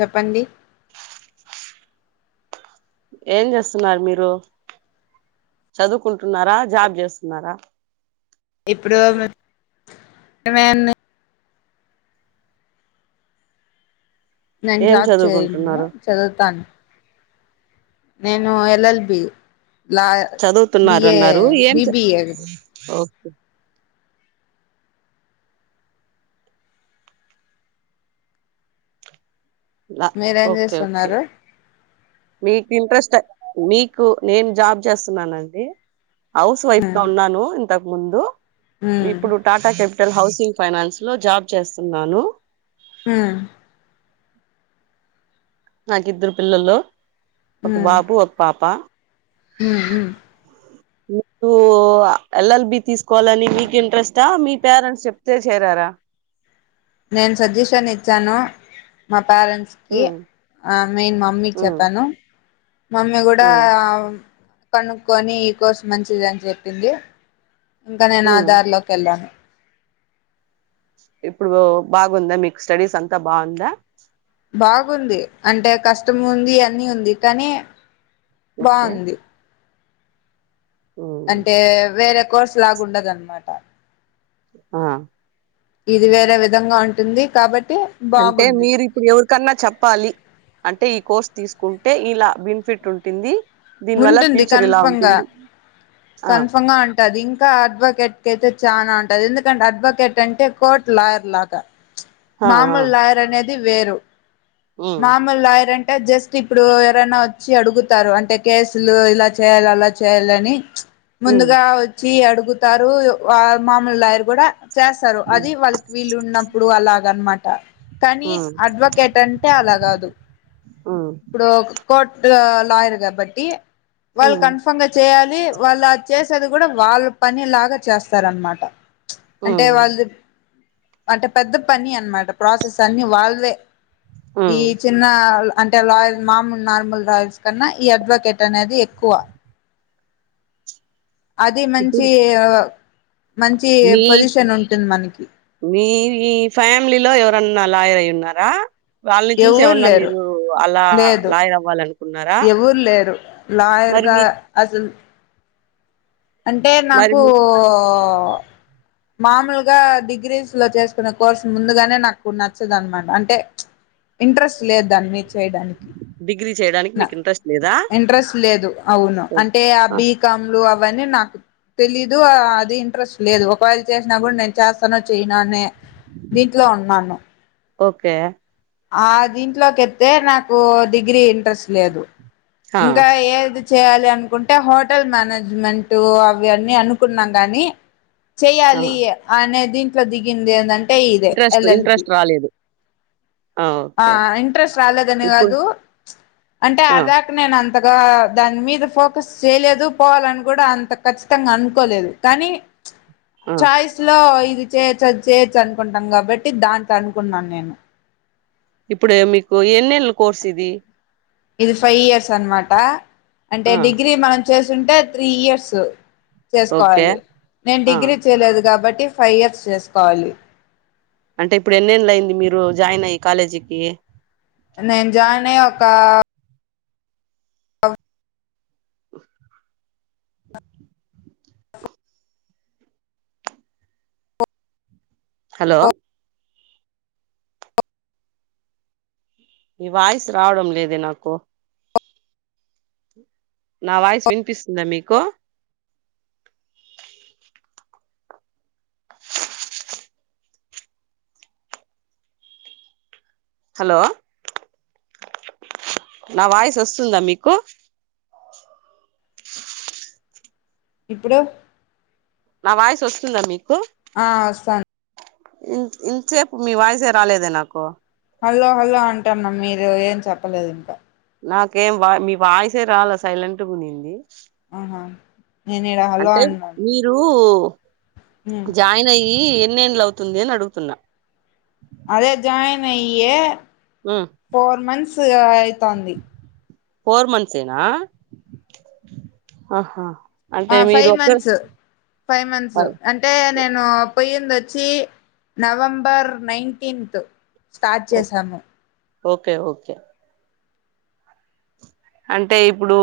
చెప్పండి ఏం చేస్తున్నారు మీరు చదువుకుంటున్నారా జాబ్ చేస్తున్నారా ఇప్పుడు మేన్ నే ఏం జాబ్ చేయను చదువుకుంటున్నారు చదువుతాను నేను ఎల్ఎల్బి లా బిఏ చదువుతున్నారన్నారు ఏం చ బిబిఏ ఓకే ల మీరేం ఓకే ఓకే చేస్తున్నారు మీకు ఇంట్రెస్ట్ మీకు నేను జాబ్ చేస్తున్నానండి హౌస్ వైఫ్ గా ఉమ్ ఉన్నాను ఇంతకు ముందు ఉమ్ ఇప్పుడు Tata capital housing finance లో జాబ్ చేస్తున్నాను ఊ నాకిద్దరు పిల్లల్లో ఒక బాబు ఒక పాప ఊ ఊ మీరు ఎల్ఎల్బి తీసుకోవాలని మీకు ఇంట్రెస్టా మీ పేరెంట్స్ చెప్తే చేరారా నేను సజెషన్ ఇచ్చాను మా పేరెంట్స్ కి ఉమ్ ఆ మేయిన్ మమ్మీకి ఉమ్ చెప్పాను మమ్మీ కూడా ఉమ్ కనుక్కొని ఈ కోసం మంచిది అని చెప్పింది ఇంకా నేను ఉమ్ ఆధార్ లోకి వెళ్ళను ఇప్పుడు బాగుందా మీకు స్టడీస్ అంతా బాగుందా బాగుంది అంటే కష్టం ఉంది అన్నిీ ఉంది కానీ ఓకే బాంది ఉమ్ అంటే వేరే కోర్స్ లాగాండదున్నమాట ఆ ఇది వేరే విధంగా ఉంటుంది కాబట్టి అంటే బాగుంది మీరు ఇప్పుడు ఎవర్ కన్నా చెప్పాలి అంటే ఈ కోర్స్ తీసుకుంటే ఇలా బెనిఫిట్ ఉంటుంది దీని వల్ల ఉంటుంది ఫ్యూచర్ ఇలా కన్ఫమ్ గా ఉంటుంది ఆ కన్ఫమ్ గా ఉంటుంది ఇంకా అడ్వాకెట్కియితే చాలనా ఉంటది ఎందుకంటే అడ్వకేట్ అంటే కోర్ట్ లాయర్ లాగా ఆ ఆ మామూలు లాయర్ అనేది వేరు ఉమ్ మామలాయర్ అంటే జస్ట్ ఇప్పుడు ఎవరైనా వచ్చి అడుగుతారు అంటే కేసులు ఇలా చేయాలి అలా చేయాల అని ఉమ్ ముందుగా వచ్చి అడుగుతారు మామలుయారు కూడా చేస్తారు ఉమ్ అది వాళ్ళకి వీళ్ళు ఉన్నప్పుడు అలాగ అనమాట కానీ ఉమ్ అడ్వకేట్ అం అ అలా కాదు ఉమ్ ఇప్పుడు కోర్ట్ లాయర్ కాబట్టి వాళ్ళు ఉమ్ కన్ఫామ్ గా చేయాలి వాళ్ళుది చేసేది కూడా వాళ్ళ పని లాగా చేస్తారనమాట అంటే ఉమ్ వాళ్ళు అంటే పెద్ద పని అనమాట ప్రాసెస్ అన్ని వాళ్ళవే ఈ ఉమ్. చిన్న లా అంటే లాయల్ మామూలు నార్మల్ లాయర్స్ కన్నా ఈ అడ్వకేట్ అనేది ఎక్కువ అది ఇప్పుడు మంచి మంచి మీ పొజిషన్ ఉంటుంది మనకి మీ ఫ్యామిలీ లో ఎవరన్నా లాయర్ అయి ఉన్నారా వాళ్ళని చూసి ఎవరు ఏమన్నా లేరు మీరు అలా లేదు లాయర్ అవ్వాలనుకున్నారా మరి దర్గా మీ అసలు అంటే మరి నాకూ మీ మామూలుగా డిగ్రీస్ లో చేసుకునే కోర్సు ముందుగానే నాకు నచ్చదు అనమాట అంటే ఇంట్రెస్ట్ లేదు దాని మీద చేయడానికి డిగ్రీ చేయడానికి మీకు నాకు ఇంట్రెస్ట్ లేదా ఇంట్రెస్ట్ లేదు అవును అంటే ఆ బీకామ్లు అవన్నీ నాకు తెలీదు అది ఇంట్రెస్ట్ లేదు ఒకవేళ చేసినా కూడా నేను చేస్తానో చేయనా అనే దీంట్లో ఉన్నాను ఓకే ఆ దీంట్లోకి ఎత్తే నాకు డిగ్రీ ఇంట్రెస్ట్ లేదు ఆ ఇంకా ఏది చేయాలి అనుకుంటే హోటల్ మేనేజ్మెంట్ అవి అవన్నీ అనుకున్నాం గాని ఆ. చెయ్యాలి అనే దీంట్లో దిగింది ఏంటంటే ఇదే ఇంట్రెస్ట్ ఎల్ఎల్ఎల్బి ఇంట్రెస్ట్ రాలేదు ఆ ఓకే ఓకే ఇంట్రెస్ట్ రాలేదనే ఇప్పుడు కాదు అంటే ఆ ఆడిదాకా నేను అంత అంతగా దాని మీద ఫోకస్ చేయలేదు పోవాలని కూడా అంత ఖచ్చితంగా అనుకోలేదు కానీ ప్చ్ ఆ చాయిస్ లో అది చేయ అది చేయొచ్చు అనుకుంటాం కాబట్టి దాంతో అనుకున్నాను నేను ఇప్పుడు మీకు ఎన్నేళ్ల కోర్స్ ఇది ఇది ఫైవ్ ఇయర్స్ అనమాట అంటే ఆ డిగ్రీ మనం చేస్తుంటే త్రీ ఇయర్స్ ఓకే చేసుకోవాలి నేను ఆ డిగ్రీ చేయలేదు కాబట్టి సర్టిఫై ఫైవ్ ఇయర్స్ చేసుకోవాలి అంటే ఇప్పుడు ఎన్నెళ్ళయ్యింది మీరు జాయిన్ అయ్యి కాలేజీకి నేను జాయిన్ అయ్యి ఒక ఆ [inaudible] హలో ఈ వాయిస్ రావడం లేదే నాకు నా వాయిస్ వినిపిస్తుందా మీకు [inaudible] హలో నా వాయిస్ వస్తుందా మీకు ఇప్పుడు నా వాయిస్ వస్తుందా మీకు ఆ వస్తాంది ఇ ఇంతసేపు మీ వాయసే రాలేదే నాకు హలో హలో అంటన్న మీరు ఏం చెప్పలేదు ఇంకా నాకేం వా మీ వాయిసే రాలా సైలెంట్గా ఉన్నింది ఆహా నేను ఈడ హలో అంటే అన్నాను మీరు ఉమ్ జాయిన్ అయ్యి ఎన్నేళ్లవుతుంది అని అడుగుతున్నా అదే జాయిన్ అయ్యే ఉమ్ ఫోర్ మంత్స్ అయితాంది ఫోర్ మంత్స్ ఏనా ఆహా ఆ అంటే మీరు ఫైవ్ ఒక్కరు మంత్స్ ఫైవ్ మంత్స్ అంటే నేను పోయ్యంది వచ్చి నవంబర్ నైన్టీన్త్ స్టార్ట్ చేసాము ఓకే ఓకే అంటే ఇప్పుడు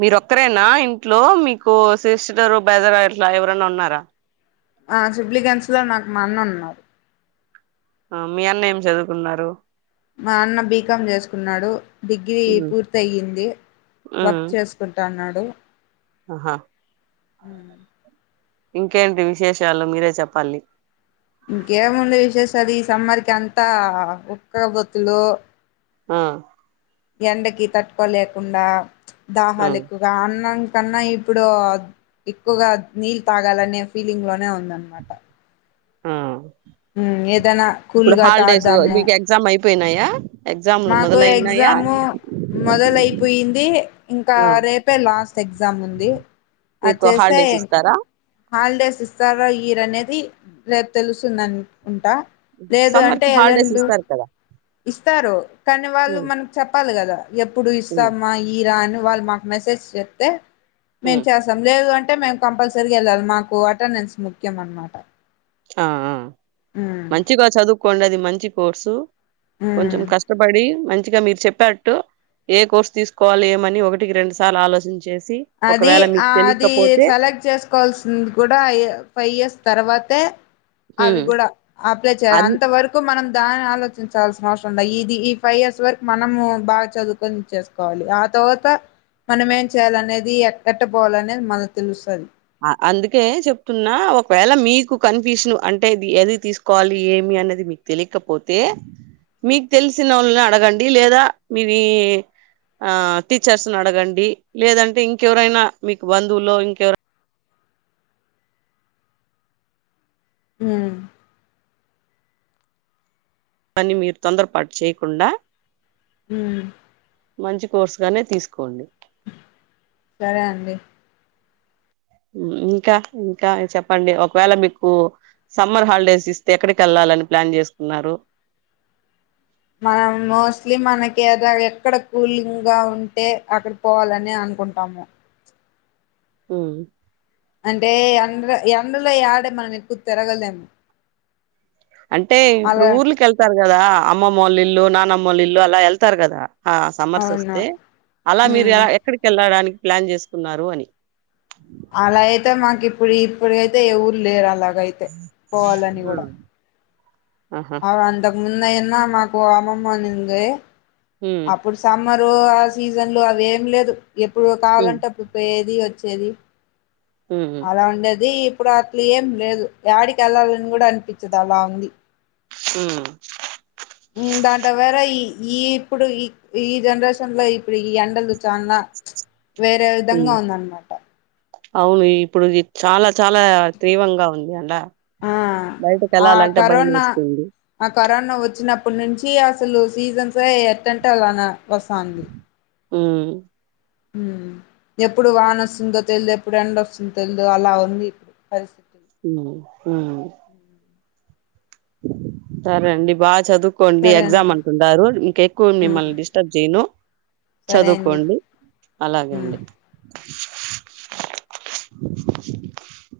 మీర ఒక్కరేనా ఇంట్లో మీకు సిస్టరు బెదర్ ఇట్లా ఎవరనా ఉన్నారా ఆ సిుబ్లిగంస్లో నాకు మ అన్న ఉన్నారు మీ అన్న ఏం చదువుకున్నారు మా అన్న బీకాం చేసుకున్నాడు డిగ్రీ ఉమ్ పూర్తి అయ్యింది ఉమ్ వర్క్ చేసుకుంటాన్నాడు ఆహా హ్మ్ ఇంకేంటి విశేషల్లో మీరే చెప్పాలి ఇంకేముండ విశేషాలు ఈ సమ్మర్కి అంతా ఉక్క బొత్తులు ఆ ఎండకి తట్టుకోలేకుండా ఆ దాహాలు ఎక్కువగా అన్నం కన్నా ఇప్పుడు ఎక్కువగా నీళ్ళు తాగాలనే ఫీలింగ్ లోనే ఉందనమాట ఆ ఉమ్ ఏదైనా ఇప్పుడు కూల్గా హాలిడేస్ తాగుదాము మీకు ఎగ్జామ్ అయిపోయినాయా ఎగ్జామ్లు మాకు మొదలైనాయా ఎగ్జాము మొదలయిపోయింది ఇంకా ఆ రేపే లాస్ట్ ఎగ్జా ఎగ్జామ్ ఉంది మీకు అచ్చేస్తే హాలిడేస్ ఇంకా ఇస్తారా హాలిడేస్ ఇస్తారా ఈరు అనేది రేపు తెలుస్తుంది అంటా లేదు సమ్మర్ అంటే కి హాలిడేస్ ఎల్లండు ఇస్తారు కదా ఇస్తారు కానీ వాళ్ళు ఉమ్ మనకు చెప్పాలి కదా ఎప్పుడు హ్మ్. ఇస్తామా ఈరా వాళ్ళు మాకు మెసేజ్ చెప్తే మేము హ్మ్. చేస్తాం లేదు అంటే అంటే మేము కంపల్సరీ వెళ్ళాలి మాకు అటెండెన్స్ ముఖ్యం అనమాట ఆ ఆ ఉమ్ మంచిగా చదువుకోండి అది మంచి కోర్సు ఉమ్ కొంచం కష్టపడి మంచి మీరు చెప్పేట్టు ఏ కోర్సు తీసుకోవాలి ఏమని ఒకటి రెండు సార్లు ఆలోచించ అది అది సెలెక్ట్ చేసుకోవాల్సింది కూడా ఫైవ్ ఇయర్స్ తర్వాతే అవి హ్మ్. కూడా అప్లై చేయాలి అన్ అంత వరకు మనం దాని ఆలోచించాల్సిన అవసరం ఇది ఈ ఫైవ్ ఇయర్స్ వరకు మనము బాగా చదువుకొని చేసుకోవాలి తర్వాత మనం ఏం చేయాలి అనేది ఎక్కట్ట పోవాలినేది మనకు తెలుస్తది అ అందుకే చెప్తున్నా ఒకవేళ మీకు కన్ఫ్యూషన్ అంటేది ఎది తీసుకోవాలి ఏమి అన్నది మీకు తెలియకపోతే మీకు తెలిసిన వాళ్ళని అడగండి లేదా మీది ఆ టీచర్స్ ని అడగండి లేదంటే ఇంకెవరైనా మీకు బంధువుల్లో ఇంకెవర హ్మ్ అవని మీరు తొందరపాటు చేయకుండా హ్మ్ మంచి కోర్సుగానే తీసుకోండి సరే అండి ఇంకా ఇంకా చెప్పండి ఒకవేళ మీకు సమ్మర్ హాలిడేస్ ఇస్తే ఎక్కడికి వెళ్ళాలని ప్లాన్ చేసుకున్నారు మనం మోస్ట్లీ మనకి ఏదో ఎక్కడ కూలింగ్ గా ఉంటే అక్కడ పోవాలని అను అనుకుంటాము హ్మ్ అంటే ఎండ్ర ఎండ్రలో ఆడే మనం ఎక్కు తిరగలేము అంటే ఇప్పుడు అలా ఊర్లక వెళ్తారు కదా అమ్మమ్మ వాళ్ళ ఇల్లు నానమ్మ వాళ్ళ ఇల్లు అలా వెళ్తారు కదా ఆ సమ్మర్స్ అవును వస్తే అలా మీరు ఉమ్ ఎలా ఎక్కడికి వెళ్ళడానికి ప్లాన్ చేసుకున్నారు అని అలా అయితే మాకు ఇప్పుడు ఇప్పుడు అయితే ఎవురు లేరు అలా హ్మ్ అ అంతకు మున్న ఎన్న మాకు అమమ్మ ఉన్నింది ఉమ్, అప్పుడు సమ మరో ఆ సీజన్ లో అవి ఏం లేదు ఎప్పుడు ఉమ్, కావాలంటే అప్పుడు పోయేది వచ్చేది ఉమ్, అలా ఉండేది అప్పుడు అట్లు ఏం లేదు డికి వెళ్లాలని కూడా అనిపించదు అలా ఉంది హ దాంటవేర ఈ ఈ ఇప్పుడు ఈ ఈ జెనరేషన్ లో ఇప్పుడు ఈ ఎండలు వ చా [inaudible] వేరే విధంగా ఉమ్. ఉందన్నమాట అవును ఇప్పుడు చాలా చాలా తీవ్రంగా ఉంది అంట ఆ ఆ కరోనా వేస్తుంది ఆ కరోనా వచ్చినడు అప్పటి నుంచి అసలు సీజన్స్ ఎట్టంటే అలా వస్తంది ఉమ్మ్ ఎప్పుడు వాన్ వస్తుందో తెలిదు ఎప్పుడు ఎండొస్తుందో తెలుదో అలా ఉంది ఇప్పుడు పరిస్థితి హ్మ్ హ్మ్ సరే అండి బాగా చదువు కోండి సరే ఎగ్జామ్ అండి అంటుంటారు ఇంకెక్కువ ఉమ్ మిమ్మల్ని డిస్టర్బ్ చేయను సరే అండి చదువుకోండి ఉమ్ అలాగేండి [unintelligible]